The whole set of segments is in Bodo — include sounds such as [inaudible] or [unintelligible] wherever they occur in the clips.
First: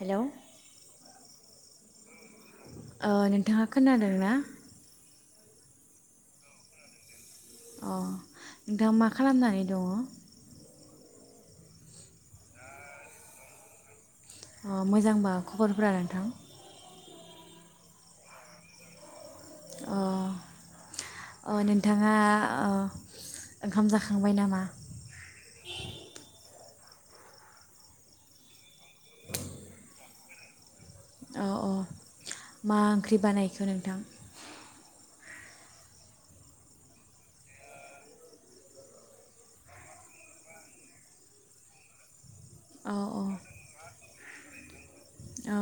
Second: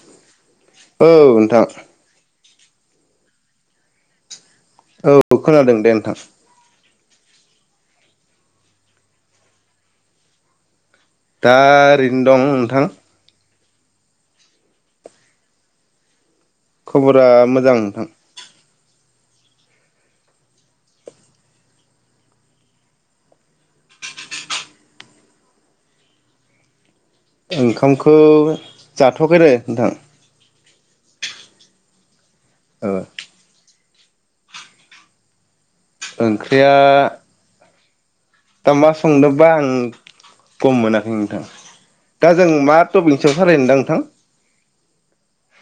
हेल' औ नोंथां अ नोंथांङा खोनादों ना औ खोनादों दे नोंथां अ नोंथां मा खालामनानै दङ? दा ओरैनो दं नोंथां अ मोजांबा खबरफोरा नोंथां खबरा मोजां नोंथां अ अ नोंथाङा ओंखाम जाखांबाय नामा? ओंखामखौ जाथवाखैरो नोंथां औ औ मा ओ ओंख्रि बानायखो नोंथां? ओंख्रिया दा मा संदोंबा आं गम मोनाखै नोंथा दा जों मा अ अ टपिकनि सायाव सावरायनो दा नोंथां अ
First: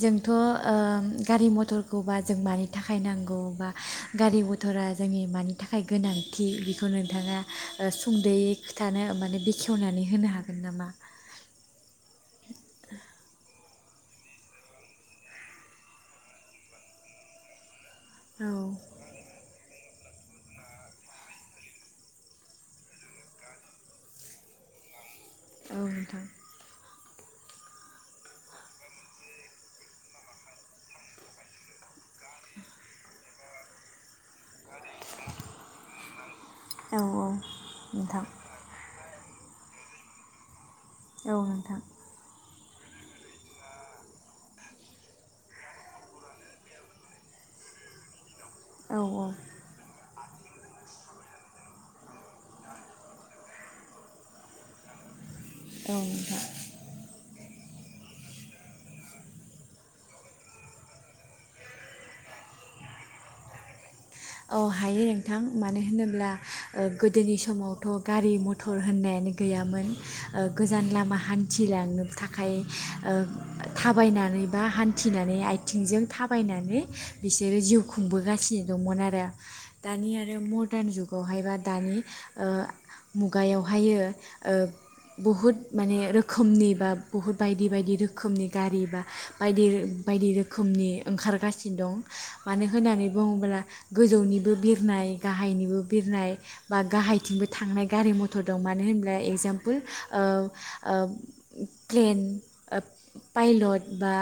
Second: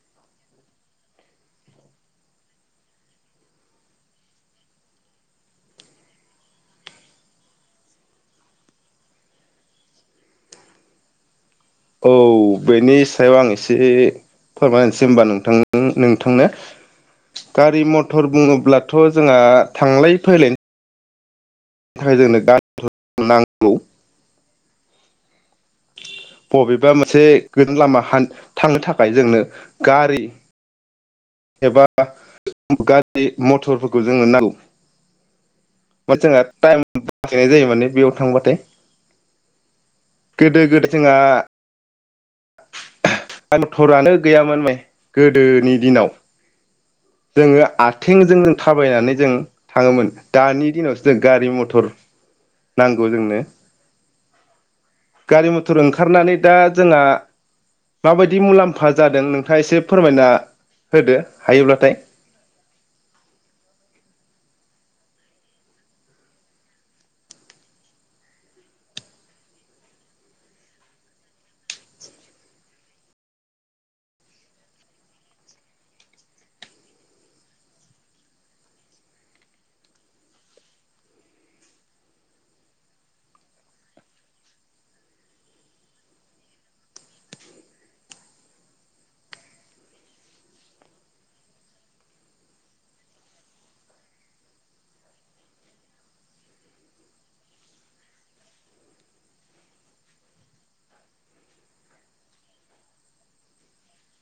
जोंथ ओम गारि मथरखौबा जों मानि थाखाय नांगौ बा गारि मथरा जोंनि मानि थाखाय गोनांथि बेखौ नोंथाङा सुंद'यै खोथानो माने बेखेवनानै होनो हागोन नामा? औ बेनि सायाव आं एसे से फोरमायना होसै होनबा नोंथां नोंथांनो गारि मट मटर औ बुङोब्लाथ जोंहा थांलाय फैलाय [unintelligible] औ नोंथां बबेबा मोनसे गोजान लामा थांनो थाखाय जोंनो गारि एबा गारि मटरफोरखौ जोनो नांगौ बा जोंहा टाइम औ [unintelligible] जायो माने बेयाव नोंथां थांबथाइ गोदो गोदा औ नोंथां मटरानो गैया माने गोदोनि दिनाव जोङो आथेंजों औ थाबायनानै जों थाङोमोन दानि दिनावसो जों गारि मथर नांगौ जोंनो गारि मथर औ ओंखारनानै नोंथां दा जोंहा माबायदि मुलाम्फा जादों नोंथाङा एसे फोरमायना होदो हायोब्लाथाय औ हायो नोंथां मानो होनोब्ला ओ गोदोनि समावथ' गारि मथर होननायानो गैयामोन ओ गोजान लामा हान्थिलांनो थाखाय ओ थाबायनानै बा हान्थिनानै आयथिंजों थाबायनानै बिसोरो जिउ खुंबोगासिनो दंमोन आर दानि आरो मरदान जुगावहाय बा दानि ओ मुगायावहायो ओ बहुद माने रोखोमनि बा बुहुद बायदि बायदि रोखोमनि गारि बा बायदि बायदि रोखोमनि ओंखारगासिनो दं मानो होननानै बुङोब्ला गोजौनिबो बिरनाय गाहायनिबो बिरनाय बा गाहायथिंबो थांनाय गारि मथर दं मानो होनब्ला एगजामपोल ओ ओ प्लेन पाइलट बा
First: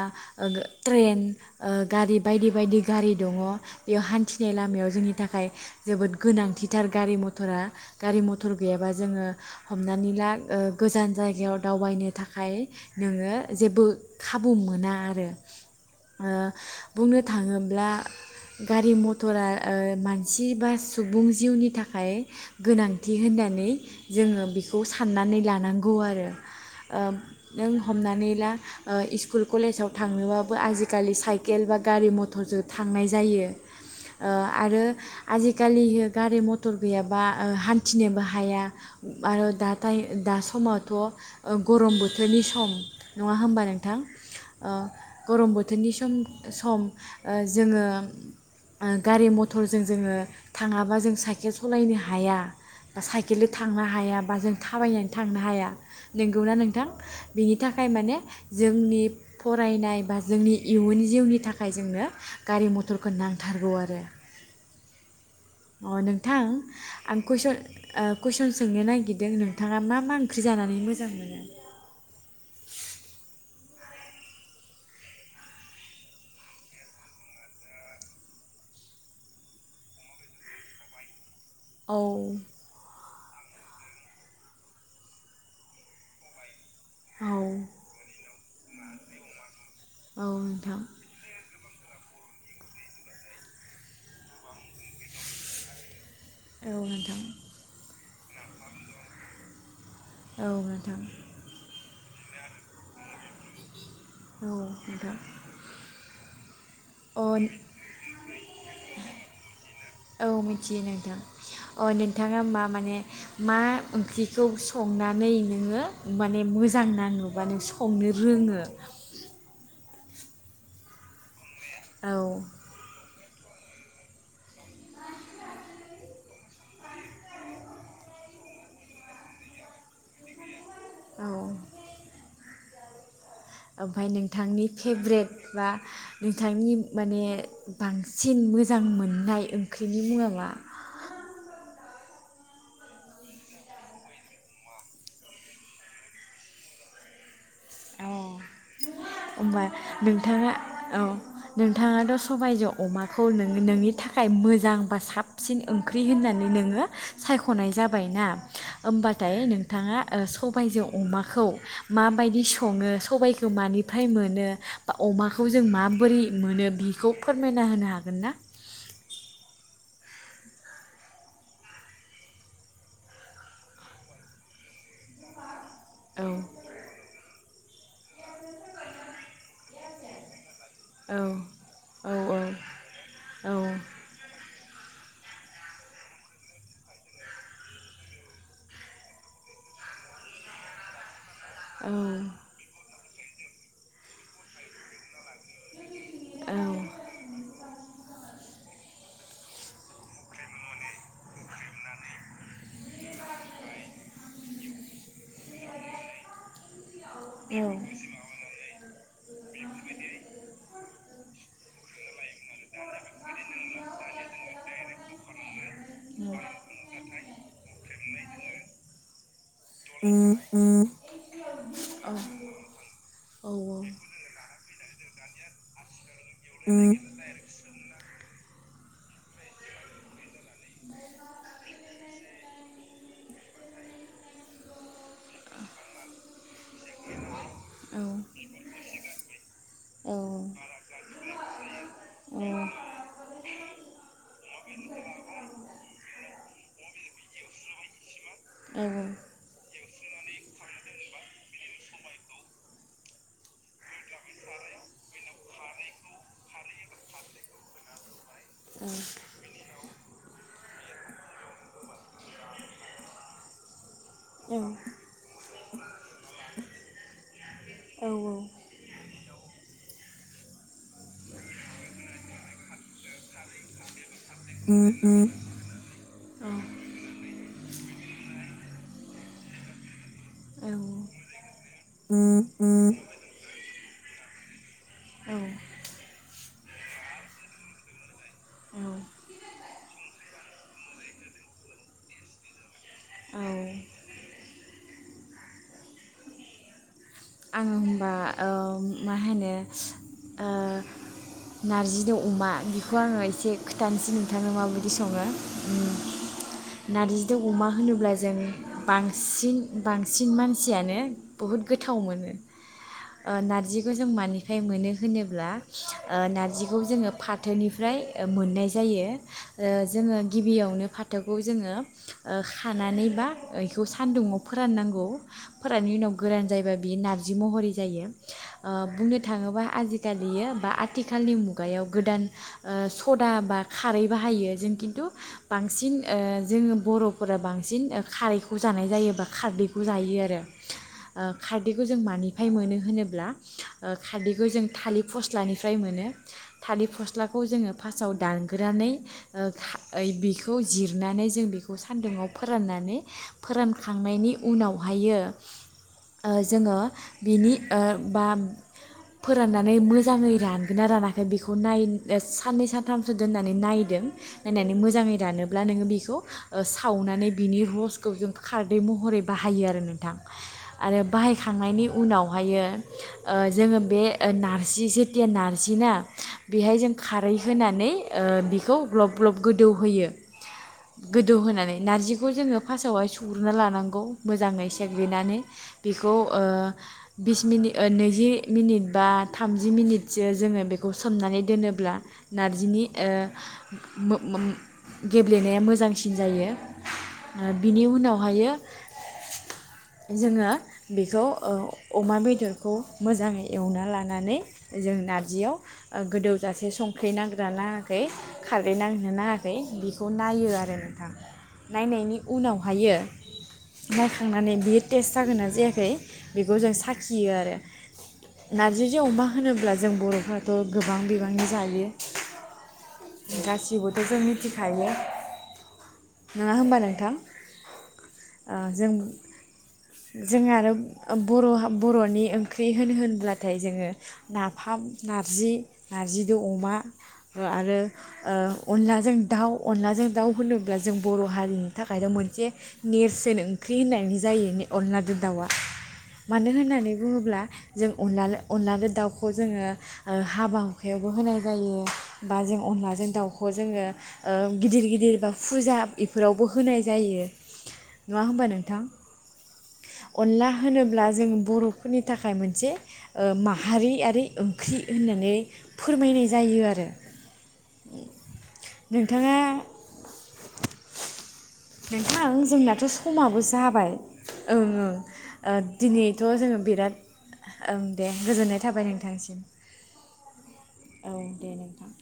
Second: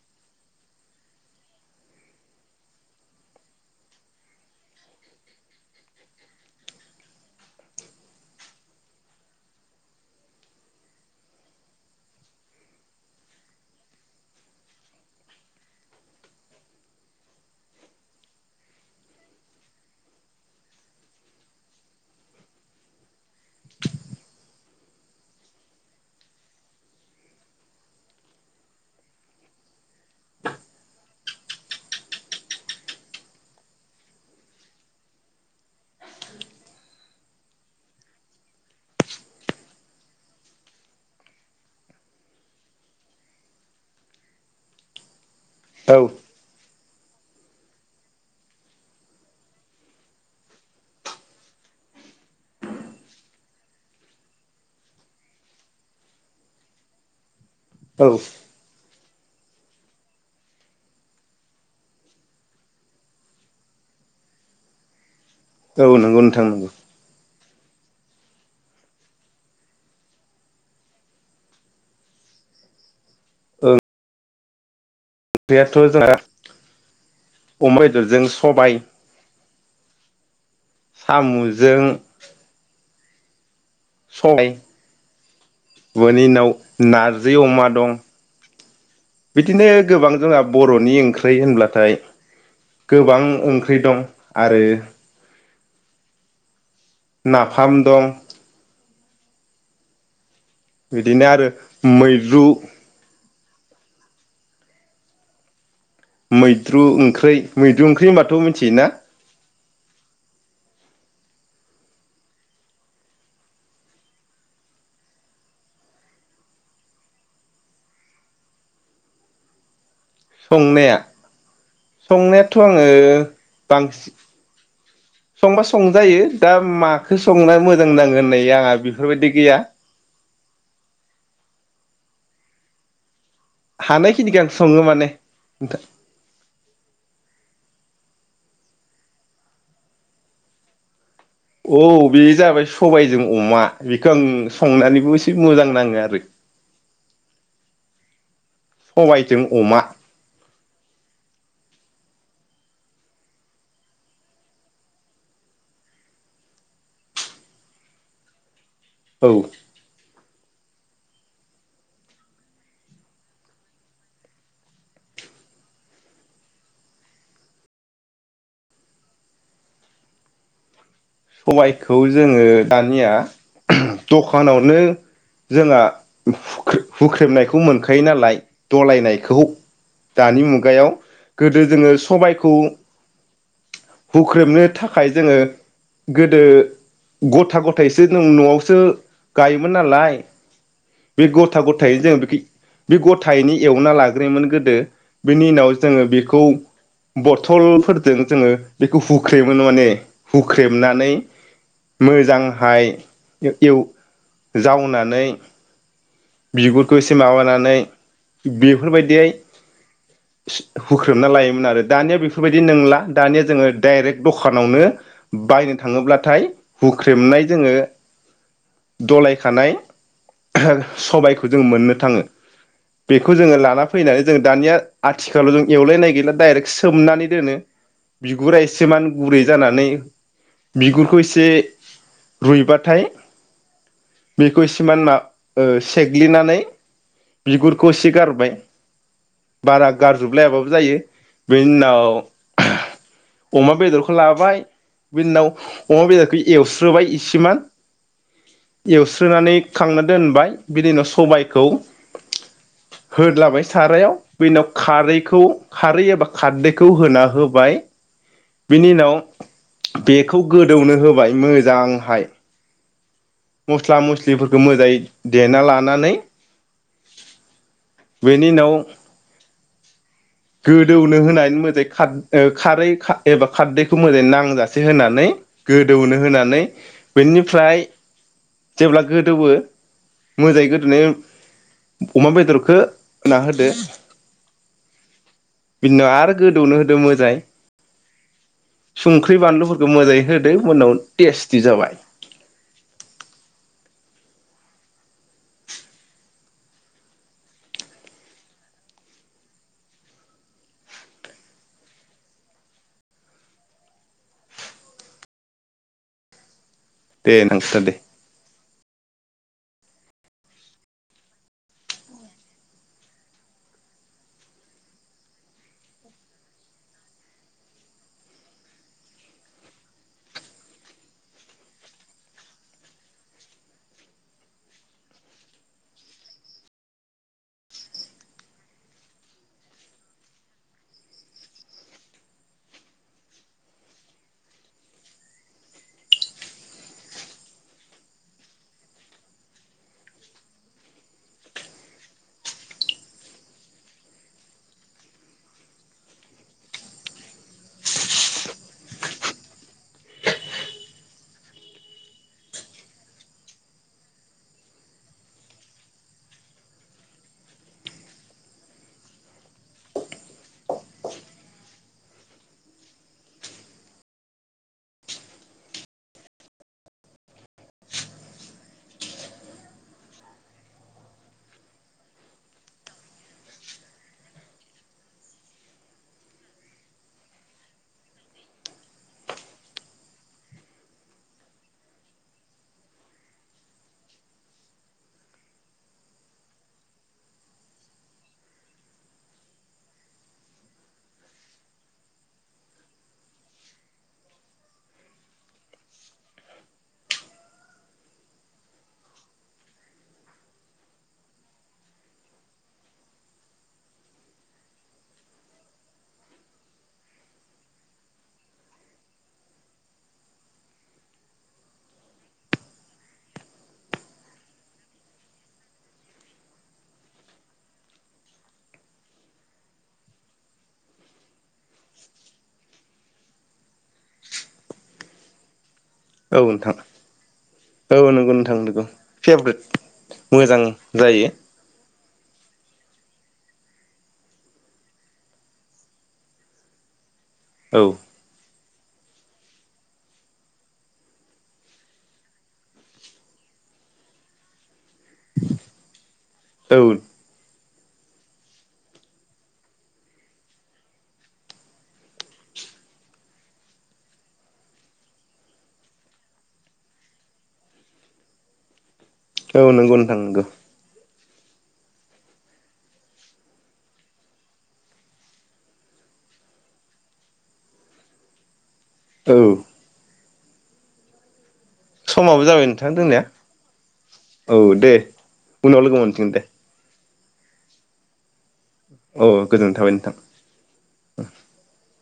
ट्रेन ओ गारि बायदि बायदि गारि दङ बेयाव हान्थि नाय लामायाव जोंनि थाखाय जोबोद गोनांथिथार गारि मथरा गारि मथर गैयाबा जोङो हमनानै ला ओ गोजान जायगायाव दावबायनो थाखाय नोङो जेबो खाबु मोना आरो ओ बुंनो थाङोब्ला गारि म टरा ओ मानसि बा सुबुं जिउनि थाखाय गोनांथि होननानै जोङो बेखौ साननानै लानांगौ आरो ओ नों हमनानै ला ओ स्कुल कलेजाव थांनोबाबो आजिखालि साइकेल बा गारि मथरजों थांनाय जायो। ओ आरो आजिखालियो गारि मथर गैयाबा ओ हान्थिनोबो हाया आरो दाथाइ दा समावथ' ओ गरम बोथोरनि सम नङा होमबा नोंथां ओ गरम बोथोरनि औ सम सम ओ जोङो गारि मथरजों जोङो थाङाबा जों साइकेल सालायनो हाया बा साइकेलजों थांनो हाया बा जों थाबायनानै थांनो हाया नोंगौना नोंथां? बिनि थाखाय औ माने जोंनि फरायनाय बा जोंनि इयुन जिउनि थाखाय जोंनो गारि मथरखौ नां थारगौ आरो औ अ' नंगौ नोंथां नंगौ आं कुइसन ओ कुइसन सोंनो नागिरदों नोंथाङा मा मा ओंख्रि जानानै मोजां मोनो? ओं ओंख्रियाथ' जोंहा अमा बेदरजों, सबाय सामु जो औ। [unintelligible] नारजि औ अमा दं। बिदिनो गोबां औ जोंहा नोंथां बर'नि ओंख्रि होनब्ला नाथाय गोबां ओंख्रि दं आरो औ नोंथां नाफाम दं। औ नोंथां। बिदिनो आरो मैद्रु औ नोंथां। मै द्रु ओंख्रै, अ मैद्रु ओंख्रै होनबाथ' मिन्थियो ना? औ मिथियो नोंथां अ' नोंथाङा मा माने मा ओंख्रिखौ संनानै नोङो माने मोजां नाङो बा नों संनो रोङो? संनाया औ संनायाथ' आङो बांसि संबा संजायो दा माखो संना मोजां नाङो होननाय आंहा बेफोरबायदि गैया। औ। ओमफ्राय हानायखिनिखौ आं नोंथांनि सङो माने फेब्रेट बा नोंथां। नोंथांनि माने बांसिन मोजां मोननाय ओंख्रिनि मुंआ मा? औ बे जाबाय सबायजों अमा बेखौ आं संनानैबो एसे मोजां नाङो आरो। औ। सबायजों ओमबा अमा नोंथाङा औ नोंथाङा द सबायजो अमाखौ नोङो नोंनि थाखाय मोजां बा साबसिन ओंख्रि होननानै नोङो सायख'नाय जाबायना। औ होमबाथाय नोंथाङा ओ सबायजो अमाखौ माबायदि सं सङो सबायखौ मानिफ्राय मोनो बा अमाखौ जों माबोरै मोनो बिखौ फोरमायना होनो हागोन ना? सबायखौ जोङो दानिया दखानावनो जोंङा औ हुख्रे हुख्रेमनायखौ मोनखा खायो नालाय दलायनायखौ दानि मुग गायाव औ गोदो जोङो औ सबायखौ औ हुख्रेमनो था खाय जोङो। गोदो गथा गथायैसो नों न'आवसो गायोमोन नालाय। बे गथा गथायै जों बिखि बि गथायैनो एवना लाग्रोयोमोन गोदो। बेनि उनाव जोङो बेखौ औ बथलफोरदों जोङो बेखौ हुख्रेमोनो माने हु ख्रेबनानै मोजांहाय ए-एव जावनानै बिगुर खौ एसे माबानानै बि फोरबायदियै सि हुख्रेबना लायोमोन आरो दानिया बे फोरबायदि नोंला दानिया जोङो डाइरेक्ट दखानावनो बायनो थाङोब्लाथाय हुख्रेमनाय जोङो दलायखानाय सबायखौ जों मोननो थाङो बेखौ जोङो लाना फैनानै जों दानि या आथिखालाव जों एवलायनाय गैला डाइरेक्ट सोमनानै दोनो। बिगुरा एसेमान गुरै जानानै बिगुरखौ एसे रुइबाथाय बेखौ एसेमान मा ओ सेग्लिनानै बिगुरखौ एसे गारबाय बारा गारजोबलायाबाबो जायो बेनि उनाव औ अमा बेदरखौ लाबाय बेनि उनाव अमा बेदरखौ एवस्रोबाय इ सिमान आङो एवस्रोनानै खांना दोनबाय बिनि उनाव सबायखौ होदलाबाय सारायाव बिनि उनाव खारैखौ खारै एबा खारदैखौ होना होबाय। बिनि उनाव बेखौ गोदौनो होबाय मोजांहाय। मस स्ला मस्लिफोरखौ होमबा मोजाङै देना ला नानै बेनि उनाव गोदौनो होनायनि मोजाङै खार ओ खारै खा एबा खारदैखौ मोजाङै नांजासे होनानै गोदौनो होनानै बेनि फ्राय जेब्ला गोदौयो मोजाङै गोदौनायनि अमा बेदरखो होना होदो। बिनि उनाव आरो गोदौनो होदो मोजाङै संख्रि बानलुफोरखौ मोजाङै होदो मोननाव टेस्टि जाबाय। आङो होमबा ओम मा होनो ओ नारजिनि अमा बेखौ आङो एसे खोथानसै नोंथांनो माबायदि सङो उम। दे नारजिजों अमा नोंस्रा दे होनोब्ला जों बांसिन बांसिन मानसियानो बुहुत गोथा थाव मोनो ओ नारजिखौ जों मानिफाय मोनो होनोब्ला ओ नारजिखौ जोङो फाथोनिफ्राय ओ मोननाय जायो ओ जोङो गिबियावनो फाथोखौ जोङो ओ खानानैबा ऐखौ सानदुङाव फोराननांगौ फोराननि उनाव गोरान जायोबा बियो नारजि महरै जायो ओ बुंनो थाङोबा आजिखालियो बा आथिखालनि मुगायाव गोदान ओ सदा बा खारै बाहायो जों खिन्थु बांसिन ओ जोङो बर'फोरा बांसिन ओ खारैखौ जानाय जायो बा खारदैखौ जायो आरो। ओ खारदैखौ जों मानिफाय मोनो होनोब्ला ओ खारदैखौ जों थालिर फस्लानिफ्राय मोनो थालिर फस्लाखौ जोङो फासाव दानग्रोनानै ओ खा ऐ बेखौ जिरनानै जों बेखौ सानदुंआव फोराननानै फोरानखांनायनि उनावहायो ओ जोङो बिनि ओ बा फोराननानै मोजाङै रानगोना रानाखै बेखौ नाय एस साननै सानथामसो दोननानै नायदों नायनानै मोजाङै रानोब्ला नोङो बेखौ ओ सावनानै बिनि रसखौ जों खारदै महरै बाहायो आरो नोंथां। आरो बाहायखांनायनि उनावहायो ओ जोंङो बे ओ नारजि जेथिया नारजि ना बेहाय जों खारै होनानै ओ बेखौ ग्लब ग्लब गोदौहोयो गोदौ होनानै नारजिखौ जोंङो फासावहाय सुग्रोना लानांगौ मोजाङै सेग्लिनानै। बेखौ ओ बिस मिनि ओ नैजि मिनिट बा थामजि मिनिटसो जोंङो बेखौ सोमनानै दोनोब्ला नारजिनि ओ मो-मोम गेब्लेनाया मोजांसिन जायो ओ बिनि उनावहायो जोङो बेखौ ओ अमा बेदरखौ मोजाङै एवना लानानै जों नारजियाव ओ गोदौजासे संख्रै नांगोना नांङाखै खारैनाङो ना नाङाखै बेखौ नायो आरो नोंथां नायनायनि उनावहायो नायखांनानै बेयो टेस्ट जागोन आ जायाखै बेखौ जों साखियो आरो नारजिजों अमा होनोब्ला जों बरफ्राथ गोबां बिबांनि जायो गासिबोथ जों मिथिखायो औ नङा नोंथां होमबा औ नंगौ नोंथां नगौ जों फेभरेट जों मोजां आरो जायो अबर बरनि ओंख्रि होन होनब्लाथाय जोंङो नाफाम नारजि नारजिदो अमा आरो औ ओ अनलाजों दाउ अनलाजों दाउ होनोब्ला जों बर हारिनि थाखायनो मोनसे नेरसोन ओंख्रि होननायनो जायो अलनादो दाउआ मानो औ होननानै बुंङोब्ला जों अनला अनलाजों दाउखौ जोंङो हाबा हुखायावबो होनाय जायो बा जों अनलाजों दाउखौ जोंङो ओ गिदिर गिदिर बा फुजा इफोरावबो होनाय जायो नङा होमबा नोंथां औ नंगौ नोंथां नोंगौ अनला होनोब्ला जों बरफोरनि थाखाय मोनसे ओ माहारियारि ओंख्रि होननानै फोरमायनाय जायो आरो औ नोंथाङा नोंथां समाबो जाबाय जोंनाथ नोंथां जोंनिया समाबो जाबाय औ ओं ओं दे ओ उनाव लोगो दिनैथ मोनसिगोन दे जोंङो बिराद ओं दे गोजोननाय थाबाय औ नोंथांसिम गोजोननाय थाबाय नोंथां औ दे नोंथां